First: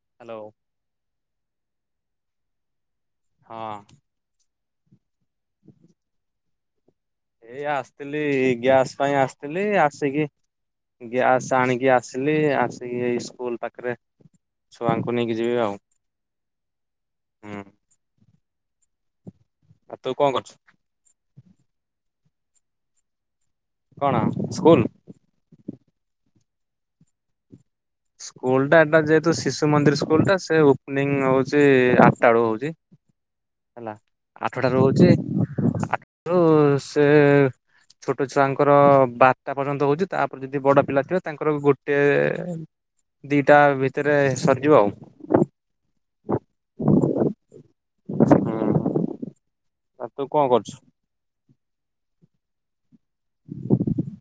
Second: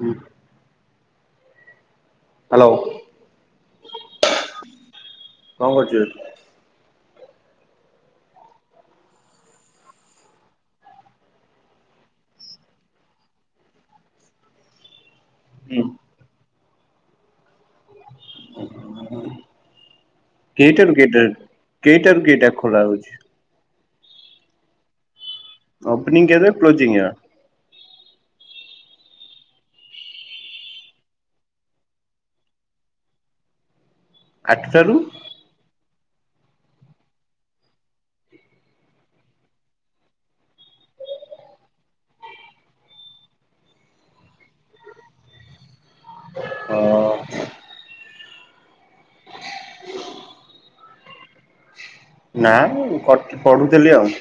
ହୁଁ hello. Hello. ହଁ। କଣ କରୁଛୁ? ଏଇ ଆସିଥିଲି ଗ୍ୟାସ ପାଇଁ ଆସିଥିଲି ଆସିକି ଗ୍ୟାସ ଆଣିକି ଆସିଲି ଆସିକି ଏଇ ସ୍କୁଲ ପାଖରେ ଛୁଆଙ୍କୁ ନେଇକି ଯିବି ଆଉ ହୁଁ [inaudible] ହୁଁ। ଆଉ ତୁ କଣ କରୁଛୁ କେଇଟାରୁ କେଇଟାରୁ କେଇଟାରୁ କେଇଟା ଖୋଲା ହଉଛି। କଣ ସ୍କୁଲ? ଅପନିଙ୍ଗ କେବେ ପୋଚିଙ୍ଗ ସ୍କୁଲ ଟା ଏଟା ଯେହେତୁ ଶିଶୁ ମନ୍ଦିର ସ୍କୁଲ ଟା ସେ ଓପନି ହଉଛି ଆଠଟା ବେଳୁ ହଉଛି। ହେଲା ଆଠଟା ଆଠଟାରୁ ରହୁଛି ଆଠ ସେ ଛୋଟ ଛୁଆଙ୍କର ବାରଟା ପର୍ଯ୍ୟନ୍ତ ହଉଛି ତାପରେ ଯଦି ବଡ ପିଲା ଥିବ ତାଙ୍କର ଗୋଟେ ଦିଟା ଭିତରେ ସରିଯିବ ଆଉ ହଁ। ହୁଁ। ଆ ତୁ କଣ କରୁଛୁ? ନାଇଁ ପଢୁଥିଲି ଆଉ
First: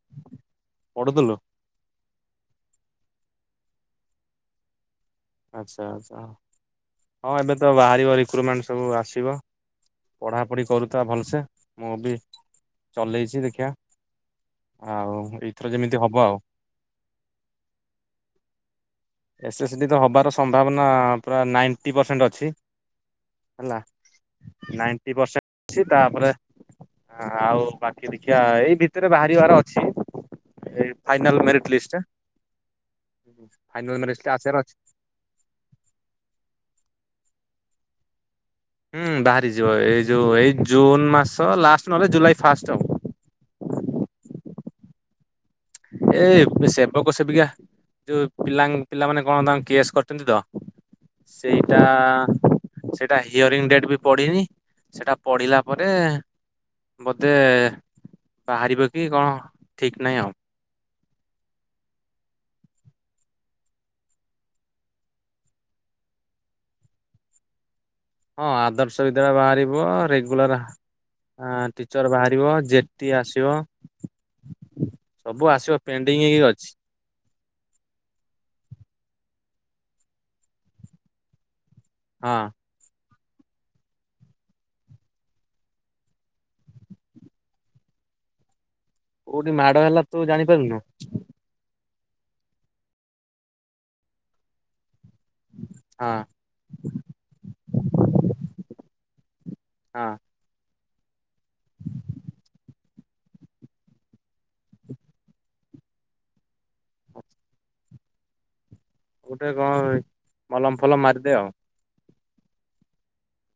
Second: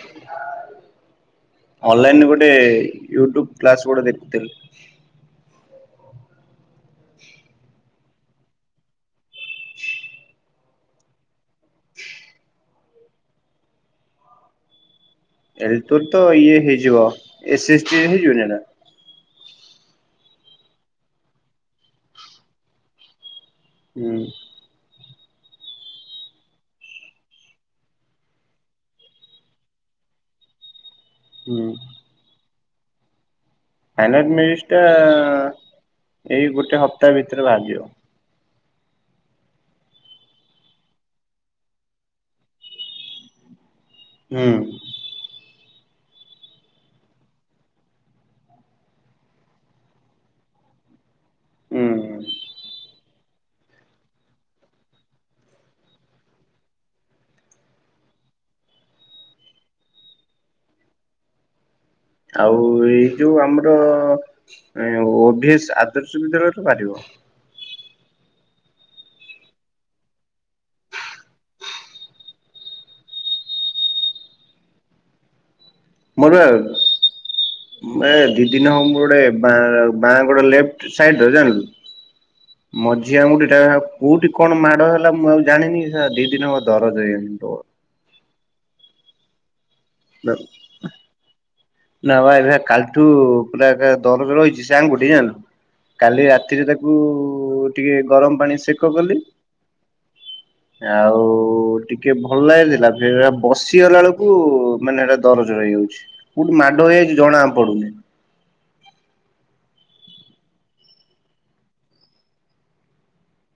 ପଢୁଥିଲୁ [inaudible] ଅନଲାଇନ ଗୋଟେ ୟୁଟ୍ୟୁବ କ୍ଲାସ ଗୋଟେ ଦେଖୁଥିଲି। ଆଚ୍ଛା ଆଛା। ହଁ ଏବେ ତ ବାହାରିବ ରି କ୍ରୁମେଣ୍ଟ ସବୁ ଆସିବ। ପଢ଼ାପଢ଼ି କରୁଥା ଭଲସେ ମୁଁ ବି ଚଲେଇଛି, ଦେଖିବା। ଆଉ ଏଇଥର ଏଲ ଯେମିତି ତୁର ହବ ତ ଆଉ ଇଏ ହେଇଯିବ ଏସେ ଷ୍ଟି ହେଇଯିବନା? ଏସ୍ ଏସ୍ ଡି ତ ହବାର ସମ୍ଭାବନା ପୁରା ନାଇଣ୍ଟି ପରସେଣ୍ଟ ଅଛି। ହେଲା ହୁଁ ନାଇ ବର୍ଷା ଅଛି ତାପରେ ଆଉ ବାକି ଦେଖିବା ଏଇ ଭିତରେ ବାହାରିବାର ଅଛି ଏ ଫାଇନାଲ୍ ହୁଁ ମେରିଟ୍ ଲିଷ୍ଟଟା। ଫାଇନା ଲିଷ୍ଟ ଟା ଏଇ ଗୋଟେ ହପ୍ତାହ ଭିତ ଏବେ ବାହାରି ଯିବ। ହୁଁ ବାହାରିଯିବ ଏଇ ଯୋଉ ଏଇ ଜୁନ ମାସ ଲାଷ୍ଟ ନହେଲେ ଜୁଲାଇ ଫାଷ୍ଟ ଆଉ ହଁ। ଏଇ ସେବକ ସେବିକା ଯୋଉ ପିଲା ପିଲାମାନେ କଣ ତାଙ୍କ କେସ୍ କରିଛନ୍ତି ତ ସେଇଟା ହୁଁ ସେ ସେଟା ହିଅରିଙ୍ଗ ଡେଟ୍ ବି ପଡ଼ିନି ସେଟା ପଢିଲା ପରେ ବୋଧେ ବାହାରିବ କି କଣ ଠିକ ନାହିଁ ଆଉ। ଆଉ ଏଇ ଯୋଉ ଆମର ଓଭିସ୍ ଆଦର୍ଶ ବିଦ୍ୟାଳୟରେ ପାରିବ। ହଁ ଆଦର୍ଶ ବିଦ୍ୟାଳୟ ବାହାରିବ ରେଗୁଲାର ଟିଚର ବାହାରିବ ଆଃ ଜେଟି ଆସିବ ସବୁ ଆସିବ। ପେନଣ୍ଡି ହେଇକି ମୋର ଅଛି। ଦି ଦିନ ହବର ମୋର ଗୋଟେ ବାଁ ବାଁ ଗୋଟ ଲେ୍ଟ ସାଇଡ ର ଜାଣିଲୁ। ହଁ। ଝିଅଙ୍କୁଠ କୋଉଠି କଣ ମାଡ ହେଲା ମୁଁ ଆଉ ଜାଣିନି ସେ ଦି ଦିନଙ୍କ ଦରଜ ହେଇ। [unintelligible] କଉଠି ମା ହେଲା ତୁ ଜାଣିପାରୁନୁ? ନା ବା ଏବେ କାଲିଠୁ ପୁରା ଏକ ଦରଜ ରହିଛି ସେ ଆଙ୍ଗୁଠି [unintelligible] ହଁ କାଲି ରାତିରେ ତାକୁ ଟିକେ ଗରମ ପାଣି ସେକ କଲି। ହଁ। ଆଉ ଟିକେ ଭଲ ହୋଇଥିଲା ଫ ବସିଗଲା ବେଳକୁ ମାନେ ଏଇଟା ଦରଜ ହେଇଯାଉଛି କୋଉଠି ମାଡ ହେଇଯାଇଛି ଜଣା ପଡୁନି। ଗୋଟେ କଣ ମଲମ ଫଲମ ମାରିଦେ ଆଉ।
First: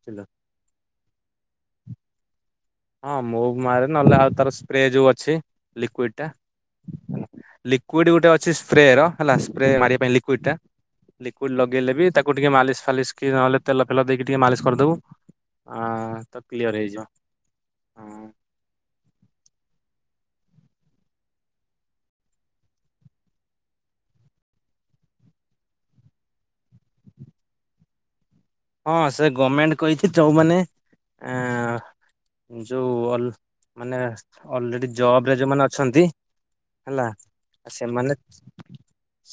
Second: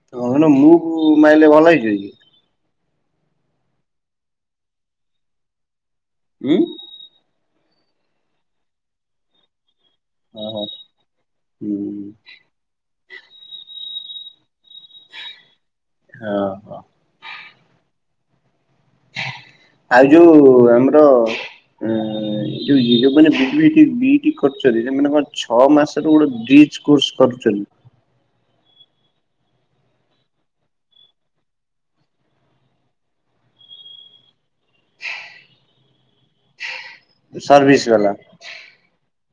ବୁଝିଲୁ [unintelligible] ମୁଁ କୁ ମାଇଲେ ଭଲ ହେଇ ଯିବ କି? ହଁ ମୁବ ମାରେ ନହେଲେ ଆଉ ତାର ସ୍ପ୍ରେ ଯୋଉ ଅଛି। ଲିିକ୍ୟୁଇଟା ଉଁ ଲିକ୍ୟୁଡ ଗୋଟେ ଅଛି ସ୍ପ୍ରେ ର ହେଲା ସ୍ପ୍ରେ ଲିଉଟି ଟା ଓହୋ ଲିଉଟି ହୁଁ ଲଗେଇଲେ ବି ତାକୁ ଟିକେ ମାଲିସ ଫାଲିସ ନହେଲେ ତେଲ ତେଲ ଦେଇକି ଟିକେ ମାଲିସ କରିଦବୁ ଆ ତ ହଁ ହଁ। କ୍ଲିୟର ହେଇଯିବ। ହଁ। ଆଉ ଯୋଉ ଆମର ଯୋଉ [unintelligible] ବିଏଡି କରୁଛନ୍ତି ସେମାନେ କଣ ଛଅ ମାସର ଗୋଟେ ବିଜ କୋସ କରଛନ୍ତି। ହଁ ସେ ଗମେଣ୍ଟ କହିଛି ଯୋଉମାନେ ଯୋଉ ମାନେ ଅଲରେଡି ଜବ ରେ ଯୋଉମାନେ ଅଛନ୍ତି। ହେଲା ଆ ସର୍ଭିସ ବାଲା ସେମାନେ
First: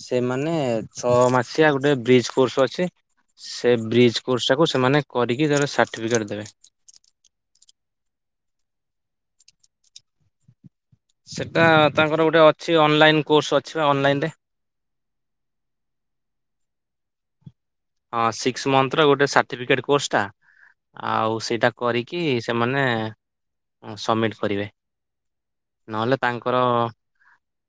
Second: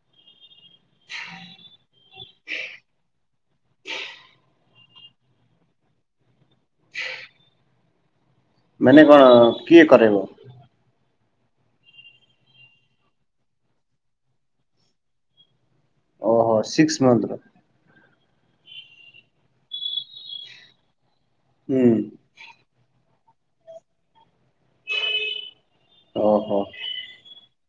ସେମାନେ ଛଅ ମାସିଆ ଗୋଟେ ବ୍ରିଜ କୋର୍ସ ଅଛି ସେ ବ୍ରିଜ କୋର୍ସଟାକୁ ସେମାନେ କରିକି ସାର୍ଟିଫିକେଟ ଦେବେ। ହୁଁ ମାନେ କଣ କିଏ କରାଇବ? ସେଟା ତାଙ୍କର ଗୋଟେ ଅଛି ଅନଲାଇନ କୋର୍ସ ଅଛି ବା ଅନଲାଇନରେ। ଓହୋ ସିକ୍ସ ମନ୍ଥ। ହଁ ସିକ୍ସ ମନ୍ଥର ଗୋଟେ ସାର୍ଟିଫିକେଟ କୋର୍ସ ଟା। ଆଉ ସେଇଟା ହୁଁ କରିକି ସେମାନେ ସମୀର। କରିବେ ନହେଲେ ଓହୋ ତାଙ୍କର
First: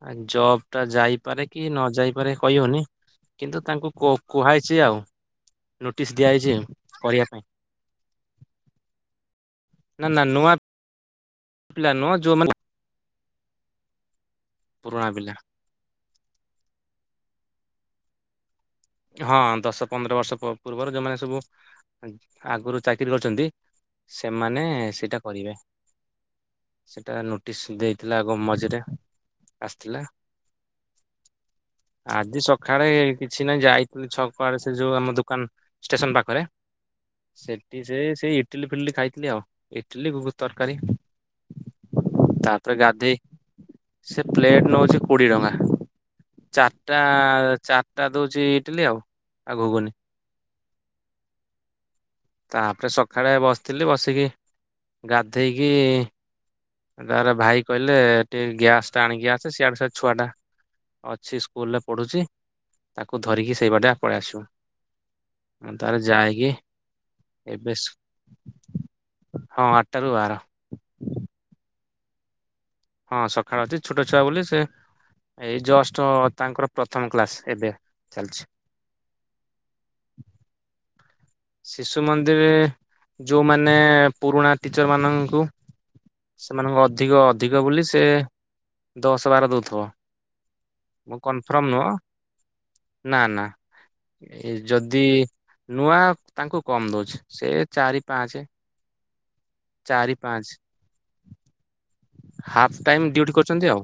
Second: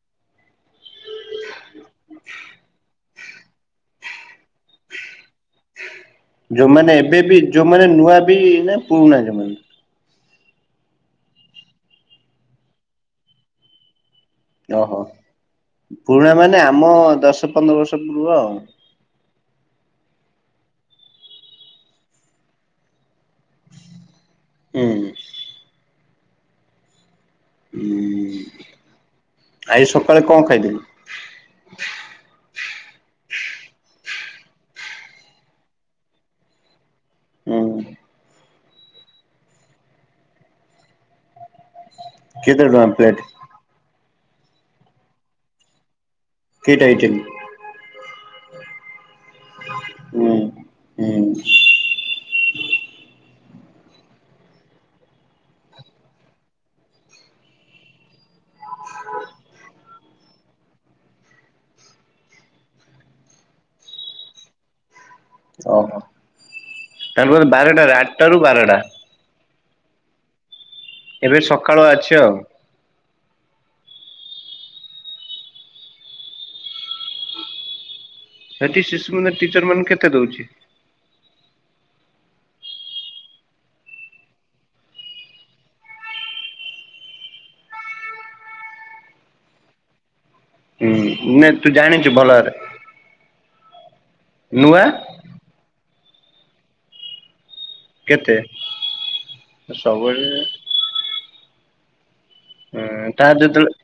ଆ ଜବ ଟା ଯାଇପାରେ କି ନ ଯାଇପାରେ କହିହଉନି କିନ୍ତୁ ତାଙ୍କୁ କୁ କୁହା ହେଇଚି ଆଉ। ନୋଟିସ୍ ଦିଆଯାଇଛି ଯୋଉମାନେ ଏବେ କରିବା ବି ପାଇଁ ଯୋଉମାନେ ନୂଆ ବି ନା ପୁରୁଣା ଯୋଉମାନେ ନା ନା ନୂଆ। ପିଲା ନୁହଁ ଯୋଉମାନେ। ଓହୋ ପୁରୁଣା ପିଲା। ପୁରୁଣା ମାନେ ଆମ ଦଶ ପନ୍ଦର ବର୍ଷ ପୂର୍ବ ଆଉ। ହଁ ଦଶ ପନ୍ଦର ବର୍ଷ ପୂର୍ବରୁ ଯୋଉମାନେ ସବୁ ଆଗରୁ ଚାକିରି କରି ଅଛନ୍ତି ସେମାନେ ହୁଁ ସେଇଟା କରିବେ। ସେଇଟା ନୋ ଦେଇଥିଲା ଗ ହୁଁ ମଝିରେ ଆଜି ଆସିଥିଲା ସକାଳେ କଣ ଖାଇଥିଲୁ ଆଜି ସକାଳେ କିଛି ନାହି ଯାଇ ଛକଆଡେ ସେ ଯୋଉ ଆମ ଦୋକାନ ଷ୍ଟେସନ ପାଖରେ। ସେଠି ହୁଁ ସେ ସେଇ ଇଟିଲି ଫିଡିଲି ଖାଇଥିଲି ଆଉ ଇଟିଲି ଘୁଗୁନି ତରକାରି। କେତେ [unintelligible] ପ୍ଲେଟ। ସେ ପ୍ଲେଟ୍ ନେଉଛି କୋଡିଏ ଟଙ୍କା। କି ଟା ଚାରିଟା ଆଇଟମ୍ ଚାରିଟା ଦ ଯେ ଇଟିଲି ଆଉ। ଆଗକୁ ଗଲି। ହୁଁ ହୁଁ। ତାପରେ ସକାଳେ ବସିଥିଲି ବସିକି ଗାଧେଇକି ତାର ଭାଇ କହିଲେ ଟିକେ ଗ୍ୟାସ୍ ଟା ଆଣିକିଆସେ ସାଡେ ସେ ଛୁଆଟା। ଅଛି ସ୍କୁଲରେ ପଢୁଛି ତାକୁ ଧରିକି ସେଇବାଟେ ପଳେଇ ଆସିବୁ। ମୁଁ ତାର ଓହୋ ଯାଇକି ତାର ବୋଧେ ଏବେ ବାରଟାରେ ଆଠଟା ରୁ ବାରଟା। ହଁ ଆଟାରୁ ବାର। ଏବେ ସକାଳୁ ଅଛି ଆଉ। ହଁ ସକାଳ ଅଛି ଛୋଟ ଛୁଆ ବୋଲି ସେ ଏଇ ଜଷ୍ଟ ତାଙ୍କର ପ୍ରଥମ କ୍ଲାସ ଏବେ। ଚାଲିଛି ସେଠି ଶିଶୁ ମନ୍ଦିର ଟିଚର ମାନଙ୍କୁ କେତେ ଦଉଚି। ଶିଶୁ ମନ୍ଦିରରେ ଯୋଉମାନେ ପୁରୁଣା ଟିଚର ମାନଙ୍କୁ ସେମାନଙ୍କୁ ଅଧିକ ଅଧିକ ବୋଲି ସେ ଦଶ ବାର ଦଉଥିବ। ହୁଁ ମୁଁ ନା ତୁ କନଫର୍ମ ନୁହଁ ଜାଣିଛୁ ଭଲ ଭାବରେ ନା ନା ନୂଆ ଯଦି ନୂଆ ତାଙ୍କୁ କମ ଦଉଜି ସେ ଚାରି କେତେ? ପାଞ୍ଚେ ସବୁବେଳେ ହାଫ୍ ହୁଁ ଟାଇମ ତା ଡ୍ୟୁଟି ଦେ ହଁ। କରୁଛନ୍ତି ଆଉ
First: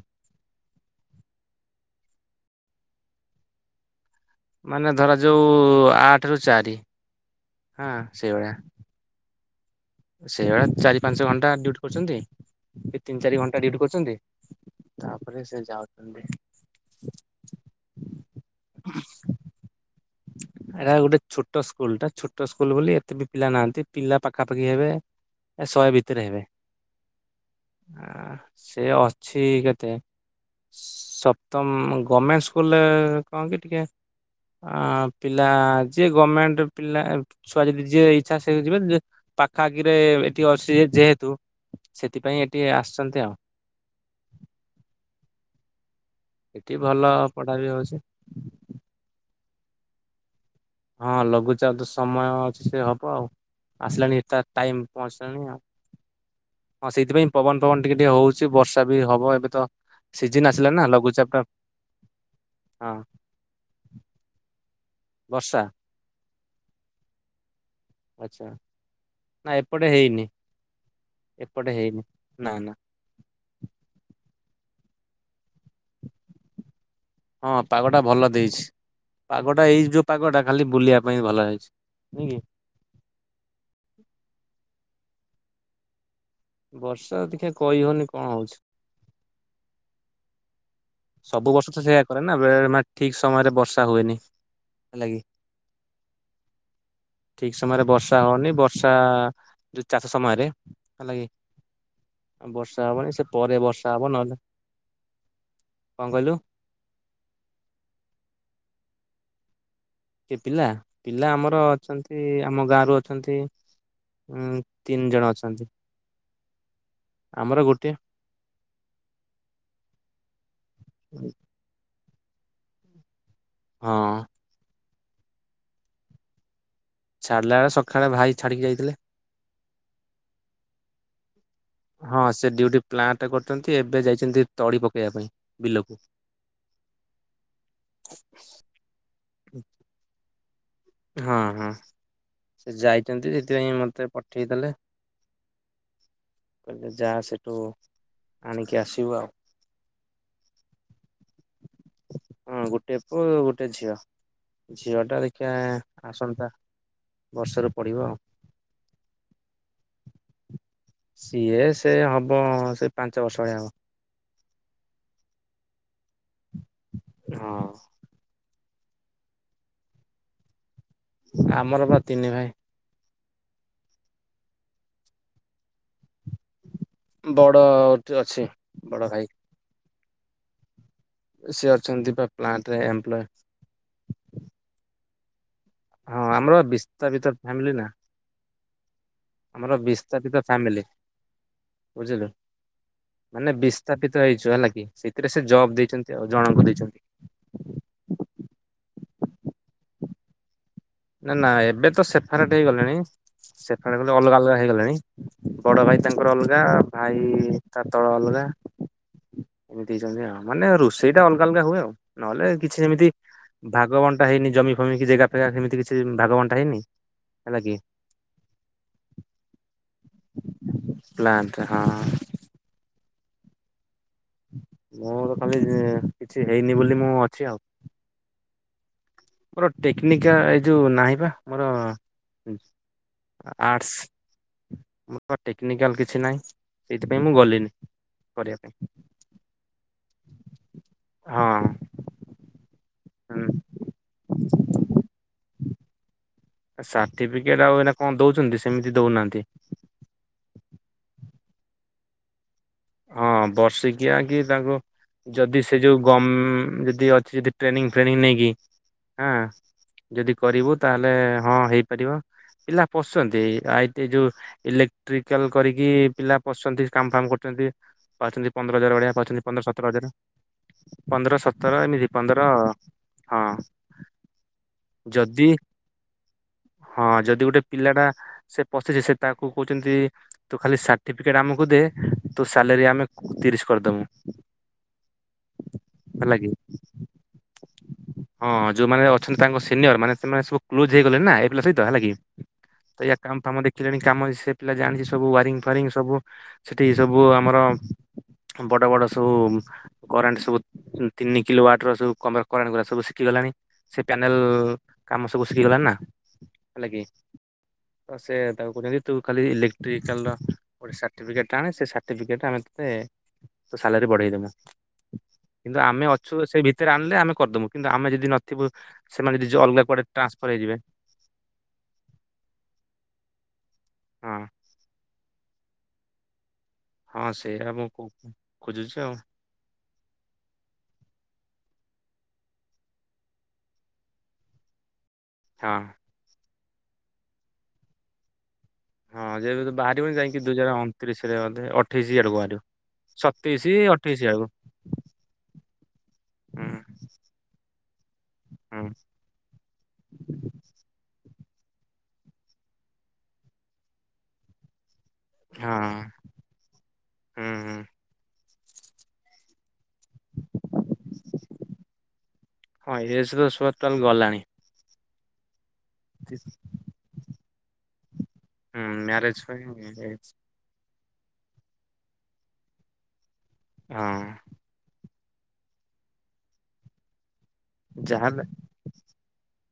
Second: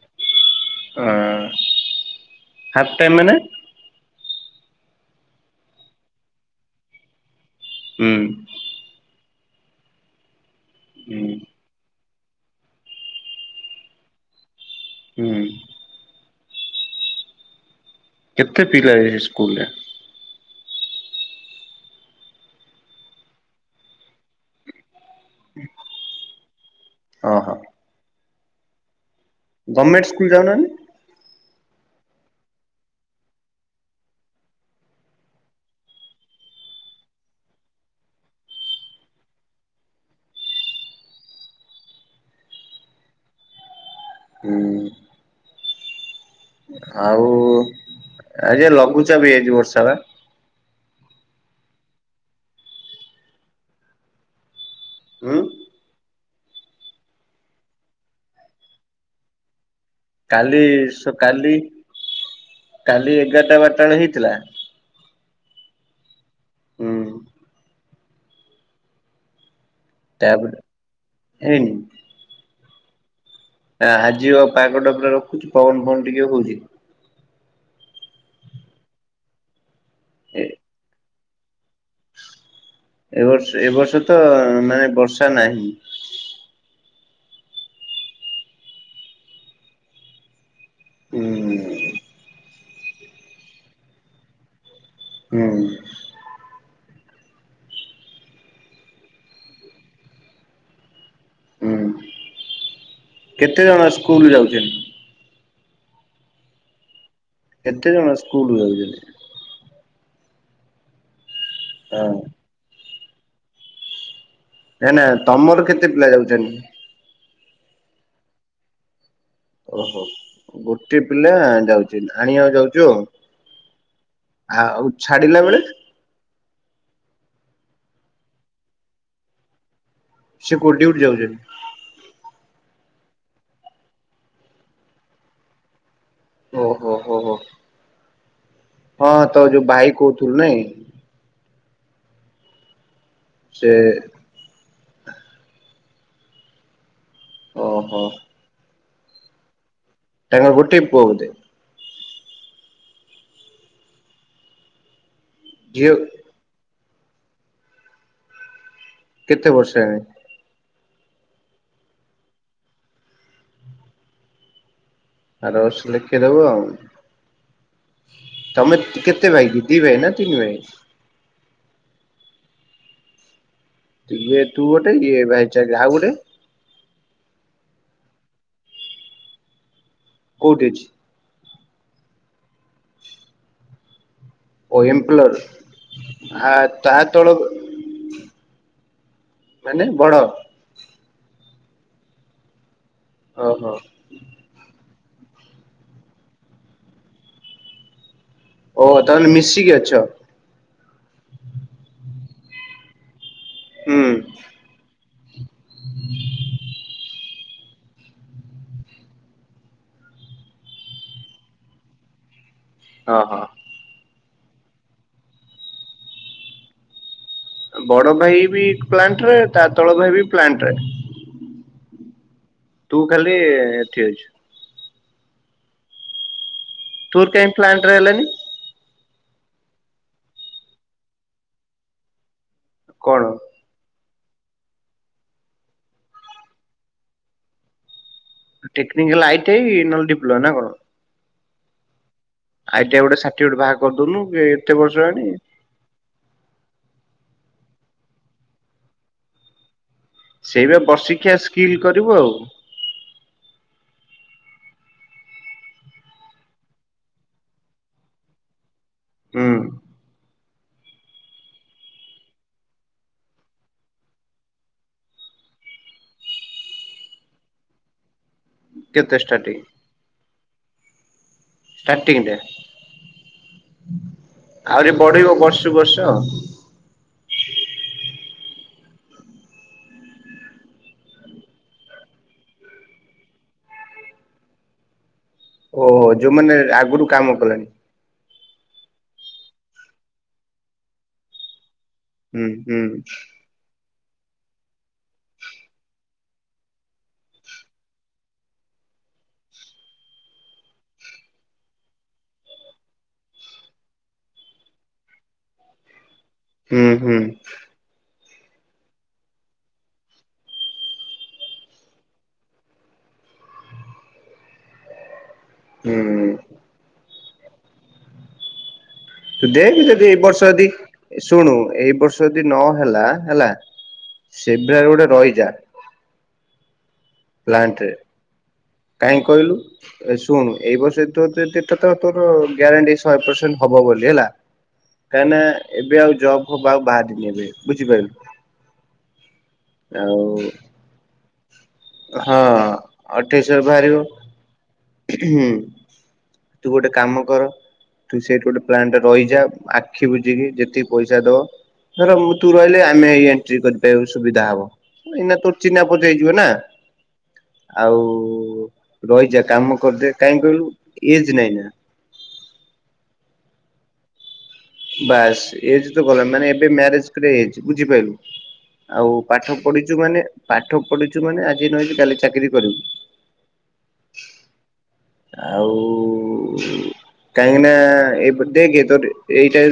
ହାଫ୍ ଟାଇମ୍ ମାନେ? ମାନେ ଧର ଯୋଉ ଆଠ ରୁ ଚାରି। ହଁ ହୁଁ ସେଇଭଳିଆ। [inaudible] ସେଇଭଳିଆ ଚାରି ହୁଁ ପାଞ୍ଚ ଘଣ୍ଟା ଡ୍ୟୁଟି କରୁଛନ୍ତି। ଏ ତିନି ଚାରି ଘଣ୍ଟା ଡୁଟି କରୁଚନ୍ତି। ତାପରେ ହୁଁ ସେ ଯାଉଚନ୍ତି। [inaudible] କେତେ ପିଲା ଯାଇ ସେ ସ୍କୁଲରେ? ଏଟା ଗୋଟେ ଛୋଟ ସ୍କୁଲ ଟା ଛୋଟ ସ୍କୁଲ ବୋଲି ଏତେ ବି ପିଲା ନାହାନ୍ତି ପିଲା ପାଖାପାଖି ପକି ଏବେ ଏ ଶହେ ଭିତରେ ହେବେ ଓହୋ। ଆଁ ସେ ଅ ଗମେଣ୍ଟ ସ୍କୁଲ ଯାଉନାହାଁନ୍ତି। ତମ ଗମେଣ୍ଟ ସ୍କୁଲରେ କଣ କି ଟିକେ ଆ ପିଲା ଯିଏ ଗମେଣ୍ଟ ପିଲା ଛୁଆ ଯଦି ଯିଏ ଇଚ୍ଛା ସେ ଯିବେ। ପାଖ ଆଖିରେ ଏଠି ଅଛି ଯେହେତୁ ସେଥିପାଇଁ ଏଠି ଆସିଛନ୍ତି ଆଉ। ହୁଁ। ଏଠି ଭଲ ଆଉ ପଢା ବି ହଉଛି ଆ ଯେ ଲଘୁଚାପ୍ ବି ହେଇଯାଇ ଥିବ। [unintelligible] ହଁ ଲଘୁଚାପ ତ ସମୟ ଅଛି ସେ ହବ ଆଉ ଆସିଲାଣି ଏ ତା ଟାଇମ୍। ହୁଁ। [unintelligible] ଆଉ। ହଁ ସେଇଥିପାଇଁ ପବନ ପବନ ଟିକେ ଟିକେ ହଉଛି ବର୍ଷା ବି ହବ ଏବେ ତ ସିଜିନ କାଲି ଆସିଲା ନା ଲଘୁଚାପ ଟା କାଲି ହଁ କାଲି ଏଗାରଟା ବାରଟା ହେଇଥିଲା। ବର୍ଷା। ହୁଁ। ଆଛା ନାଇଁ- ଏପଟେ ହେଇନି ତାପରେ ଏପଟେ ହେଇନି ନା ନା। ଆ ଆଜି ଆଉ ପାଗଟା ଉପରେ ରଖୁଛି ପବନ କଣ ଟିକେ ହଉଛି। ହଁ ପାଗଟା ଭଲ ଦେଇଛି ପାଗଟା ଏଇ ଯୋଉ ତାଟ କଟ ଖାଲି ବଲିଆ [unintelligible] ପାଇଁ ଭଲ ହେଇଛି। ନାଇଁ ଏବର୍ଷ ଏବ ବର୍ଷ ତ ମାନେ ବର୍ଷ। ତା ନାହିଁ। କି ବର୍ଷା ଅଧିକ କହିହଉନି କଣ ହଉଛି। ହୁଁ ସବୁ ବର୍ଷ ତ ସେଇୟା କରେ ନା। ବେଳେ ବେଳେ ମାନେ ଠିକ ସମୟରେ ବର୍ଷା ହୁଏନି। ହେଲା କି ହୁଁ। ଠିକ ସମୟରେ ବର୍ଷା ହଉନି ବର୍ଷା ଯୋଉ ଚାଷ ସମୟରେ ହେଲା କିି। ହୁଁ ବର୍ଷା ହବନି ସେ କେତେ ପରେ ଜଣ ବର୍ଷା ହବ ସ୍କୁଲ ନହେଲେ। ଯାଉଛନ୍ତି? କଣ କହିଲୁ। କେତେ ଜଣ ସ୍କୁଲ ଯାଉଛନ୍ତି। କିଏ ପିଲା ପିଲା ଆମର। ହଁ ଅଛନ୍ତି ଆମ ଗାଁ ରୁ ଅ। ଅଛନ୍ତି। ଉଁ ନା ନା ତିନି ଜଣ ଅଛନ୍ତି ତମର କେତେ ପିଲା ଯାଉଛନ୍ତି। ଆମର ଗୋଟିଏ। ଓହୋ ଗୋଟେ ପିଲା ଯାଉଛି। ଆଣିବାକୁ ଯାଉଛୁ ଆଉ। ଆଉ ହଁ। ଛାଡିଲା ବେଳେ। ଛାଡିଲା ବେଳେ ସକାଳେ ଭାଇ ଛାଡିକି ଯାଇଥିଲେ। ସେ କୋଉଠି ଡ୍ୟୁଟି ଯାଉଛି। ହଁ ସେ ଡ୍ୟୁଟି ପ୍ଲାଣ୍ଟ କରୁଛନ୍ତି ଏବେ ଯାଇଛନ୍ତି ତଳି ପକେଇବା ପାଇଁ ବିଲକୁ। ଓୁ ହୋ ହଉ ହଉ। [unintelligible] ହଁ ତ ଯୋଉ ଭାଇ କହୁଥିଲୁ ନାଇଁ। ହଁ ହଁ। ସେ ଯାଇ। ଛନ୍ତି ସେ ସେଥିପାଇଁଁ ମତେ ପଠେଇ ଦେଲେ। [inaudible] ଯାହା ସେଠୁ ଓହୋ ଆଣିି କି ଆସିବୁ ଆଉ। ତାଙ୍କ ଗୋଟେ ପୁଅ ବୋଧେ? ହଁ ଗୋଟେ ପୁଅ ଗୋଟେ ଝିଅ ଝିଅ ଟା ଦେଖ ଝିଅ ଆ ଆସନ୍ତା ବର୍ଷ ରୁ ପଡ଼ିବ ଆଉ। କେତେ ବର୍ଷ ହେଲାଣି? ସିଏ ସେ ହବ ସେଇ ପାଞ୍ଚ ବର୍ଷ ଭଳିଆ ହବ। ଆର ବର୍ଷ କୁ ଲେଖିଦବ ଆଉ। ହଁ। ତମେ କେତେ ଭାଇକ ଦି ଭାଇ ନା ତିନି ଭାଇ? ଆମର ବା ତିନି ଭାଇ। ଇଏ ତୁ ଗୋଟେ ଇଏ ଭାଇ ଚାରି ଆଇ ଗୋଟେ? ବଡ ଅଛି ବଡ ଭାଇ। କୋଉଠି ଅଛି? ସେ ଅଛନ୍ତି ପା ପ୍ଲାଣ୍ଟ ରେ ଏମ୍ପଲୋଇ। ଓ ଏମ୍ପଲୋର। ହଁ ଆମର ବିସ୍ତ ବିତ ଫ୍ୟାମିଲି ନା। ଆମର ମାନେ ବଡ ବିସ୍ଥାପିତ ଫ୍ୟାମିଲି। ବୁଝିଲୁ। ମାନେ ଓହୋ। ବିସ୍ଥାପିତ ହେଇଛୁ ହେଲା କି। ସେଇଥିରେ ସେ ଜବ୍ ଦେଇଛନ୍ତି ଆଉ ଜଣଙ୍କୁ ଦେଇଛନ୍ତି। ଓ ତାହେଲେ ମିଶିକି ଅଛ। ନା ନା ଏବେ ତ ସେପାରେଟ୍ ହେଇଗଲେଣି। ସେ ଫାଳେ ହୁଁ ଅଲଗା ଅଲଗା ହେଇଗଲେଣି ବଡ ଭାଇ ତାଙ୍କର ଅଲଗା ଭାଇ ତା ତଳ ଅଲଗା ଏମିତି ହେଇଛନ୍ତି ଆଉ ମାନେ ରୋଷେଇ ଟା ଅଲଗା ଅଲଗା ହୁଏ ଆଉ ନହେଲେ କିଛି ଯେମିତି ଓହୋ। ଭାଗବନ ହେଇନି ଜମି ଫାମୀ ଜାଗା ଫାଗା ସେମତି କିଛି ଭାଗବନଟା ହେଇନି ହେଲା କି ବଡ ଭାଇ ବି ପ୍ଲାଣ୍ଟରେ ତା ତଳ ଭାଇ ବି ପ୍ଲାଣ୍ଟରେ। ପ୍ଲାଣ୍ଟ ହଁ ତୁ ଖାଲି ଠିକ ଅଛି। ମୋର ତ ଖାଲି କିଛି ହେଇନି ବୋଲି ମୁଁ ତୁର୍ ଅଛି କାଇଁ ଏ ଆଉ। ପ୍ଲାଣ୍ଟରେ ହେଲାନି? ମୋର ଟେକ୍ନିକା ଏଇ ଯୋଉ ନାହିଁ ବା ମୋର କଣ? ଆର୍ସ ମୁଁ ତ ଟେକ୍ନିକାଲ କିଛି ନାହିଁ ସେଇଥିପାଇଁ ମୁଁ ଗଲିନି। କରିବା ପାଇଁ ଟେକ୍ନିକାଲ ଆଇ ଟି ଆଇ ନହେଲେ ଡିପ୍ଲୋମା ନା କଣ? ହଁ। ଆଇ ଟି ଆଇ ଗୋଟେ ସାର୍ଟିଫିକେଟ ବାହାର କରିଦୋଉନୁ କି ଏତେ ବର୍ଷ ହେଲାଣି। ସାର୍ଟିଫିକେଟ ଆଉ ଏଇନା କଣ ଦୋଉଚନ୍ତି। ସେମିତି ଦୋଉନାହାନ୍ତି। ସେଇବା ବର୍ଷିକିଆ ସ୍କିଲ୍ କରିବୁ ଆଉ। ହଁ ବର୍ଷିକିଆ କି ତାଙ୍କୁ ଯଦି ସେ ଯୋଉ ଗ ଯଦି ଅଛି ଯଦି ଟ୍ରେନିଂ ଫ୍ରେନିଂ ନେଇକି। ହଁ ହୁଁ ଯଦି କରିବୁ ତାହେଲେ ହଁ ହେଇପାରିବ। ପିଲା ପଶୁଛନ୍ତି ଆଇଟି ଏ ଯୋଉଁ ଇଲେକ୍ଟ୍ରିକାଲ୍ କରିକି ପିଲା ପଶୁଛନ୍ତି। କାମ ଫାମ କରୁଛନ୍ତି। ପାଉଛନ୍ତି। ପନ୍ଦର ହଜାର ଭଳିଆ କେତେ ପାଉଛନ୍ତି, ଷ୍ଟାର୍ଟିଂ ପନ୍ଦର ସତର ହଜାର ପନ୍ଦରଶ ତମ ପାଖରୁ ନେଇଚି ଷ୍ଟାର୍ଟିଂ ଟା ପନ୍ଦର ହଁ ଆହୁରି ବଢିବ ଯଦି ବର୍ଷକୁ ବର୍ଷ ଆଉ। ହଁ ଯଦି ଗୋଟେ ପିଲାଟା ସେ ପଶିଛି ସେ ତାକୁ କହୁଛନ୍ତି ତୁ ଖାଲି ସାର୍ଟିଫିକେଟ ଆମକୁ ଦେ ତୋ ସାଲେରୀ ଆମେ ତିରିଶ କରିଦେବୁ। ଓହୋ, ଯୋଉମାନେ ଆଗରୁ କାମ କଲେଣି? ହଁ ଯୋଉମାନେ ଅଛନ୍ତି ତାଙ୍କ ସିନିୟର ମାନେମାନେ ସବୁ କ୍ଲୋଜ ହେଇଗଲେ ନା ଏ ପିଲା ସ ତ ହେଲା କି ହୁଁ ହୁଁ ତ ୟା କାମ ଫାମ ଦେ କାମ ସେ ପିଲା ଜାଣିଛି ସବୁ ୱାରିଙ୍ଗ ଫାରିଙ୍ଗ ସବୁ ସେଠି ସବୁ ଆମର ବଡ଼ ବଡ଼ ସବୁ କରେଣ୍ଟ ସବୁ ତିନି କିଲୋ ୱାଟର ସବୁ କରେଣ୍ଟ ଗୁରା ସବୁ ଶିଖିଗଲାଣି ସେ ପ୍ୟାନେଲ କାମ ସବୁ ଶିଖିଗଲାଣି ନା। ହୁଁ ହେଲା କି ହୁଁ। ସେ ତାକୁ [unintelligible] ତୁ ଖାଲି ଇଲେକ୍ଟ୍ରିକାଲ ର ଗୋଟେ ସାର୍ଟିଫିକେଟ୍ ଆଣେ ସେ ସାର୍ଟିଫିକେଟ ଆମେ ତତେ ସାଲାରୀ ବଢ଼େଇ ଦେବା। କିନ୍ତୁ ଆମେ ହୁଁ। ଅଛୁ ସେଇ ଭିତରେ ଆଣିଲେ, ଆମେ କରିଦବୁ କିନ୍ତୁ ଆମେ ଯଦି ନଥିବୁ ସେମାନେ ତୁ ଦେଖେ, ଅଲଗା କୁଆଡେ ଯଦି ଏଇ ଟ୍ରାନ୍ସଫର ବର୍ଷ ଯଦି ହେଇଯିବେ ଶୁଣୁ, ଏଇ ବର୍ଷ ଯଦି ନହଲା, ହେଲା ହଁ [unintelligible] ଗୋଟେ ରହିଯା। ହଁ ସେଇଆ ଫ୍ଲାଟରେ, ମୁଁ କହୁ ଖୋଜୁଛି ଆଉ କାହିଁ କହିଲୁ ଶୁଣୁ ଏଇ ବର୍ଷ [unintelligible] ତ ତୋର ଗ୍ୟାରଣ୍ଟି ଶହେ ପରସେଣ୍ଟ ହବ ବୋଲି ହେଲା। କାହିଁକି ହଁ ନାଁ ଏବେ ଆଉ ଜବ ହ ବା, ଆଉ [unintelligible] ଏବେ ବୁଝିପାରିଲୁ? ହଁ, ଯେବେ ତୁ ବାହାରିବୁନି, ଆଉ ଯାଇଁକି ଦୁଇ ହଜ ଅଣତିରିଶ। [unintelligible] ଅଠେଇଶି ୟାଡେକୁ ହଁ ବାହାରିବୁ ସତେଇଶି ଅଠେଇଶି ଆଡକୁ ହୁଁ ହୁଁ ତୁ ଗୋଟେ କାମ କର ତୁ ସେଇଠୁ ଗୋଟେ ହୁଁ ପ୍ଲାଣ୍ଟ ରହିଯା ଆଖି ବୁଝିକି ଯେତିକି ପଇସା ଦବ ଧର ମୁଁ ତୁ ରହିଲେ ଆମେ ଏଣ୍ଟ୍ରି କରିବାକୁ ସୁବିଧା ହବ। ଏଇନା ତୋର ହଁ ଚିହନା [unintelligible] ହେଯିବ ନା ହୁଁ ହୁଁ। ଆଉ ରହିଜା କାମ କରିଦେ କାହିଁ କହିଲୁ ଏଜ ନାଇଁ ନାଁ? ତୋର ତାହେଲେ ଗଲାଣି। ବାସ୍ ଏଜ ତ [unintelligible] ମାନେ ଏବେ ମ୍ୟାରେଜ [unintelligible] ଏଜ ବୁଝିପାରଲୁ ହୁଁ ଆଉ ମ୍ୟାରେଜ ପାଠ ପାଇଁ ପଢିଛୁ ମାନେ ଏଜ୍। ପାଠ ପଢ ଯଉମାନେ ଆଜି ନହେଲେ କାଲି ଚାକିରି କରିବୁ। ହଁ। ଆଉ। କାହିଁକି ନା ଏ ଯାହାହେଲେ ଦେଖେ ତୋ ଏଇଟା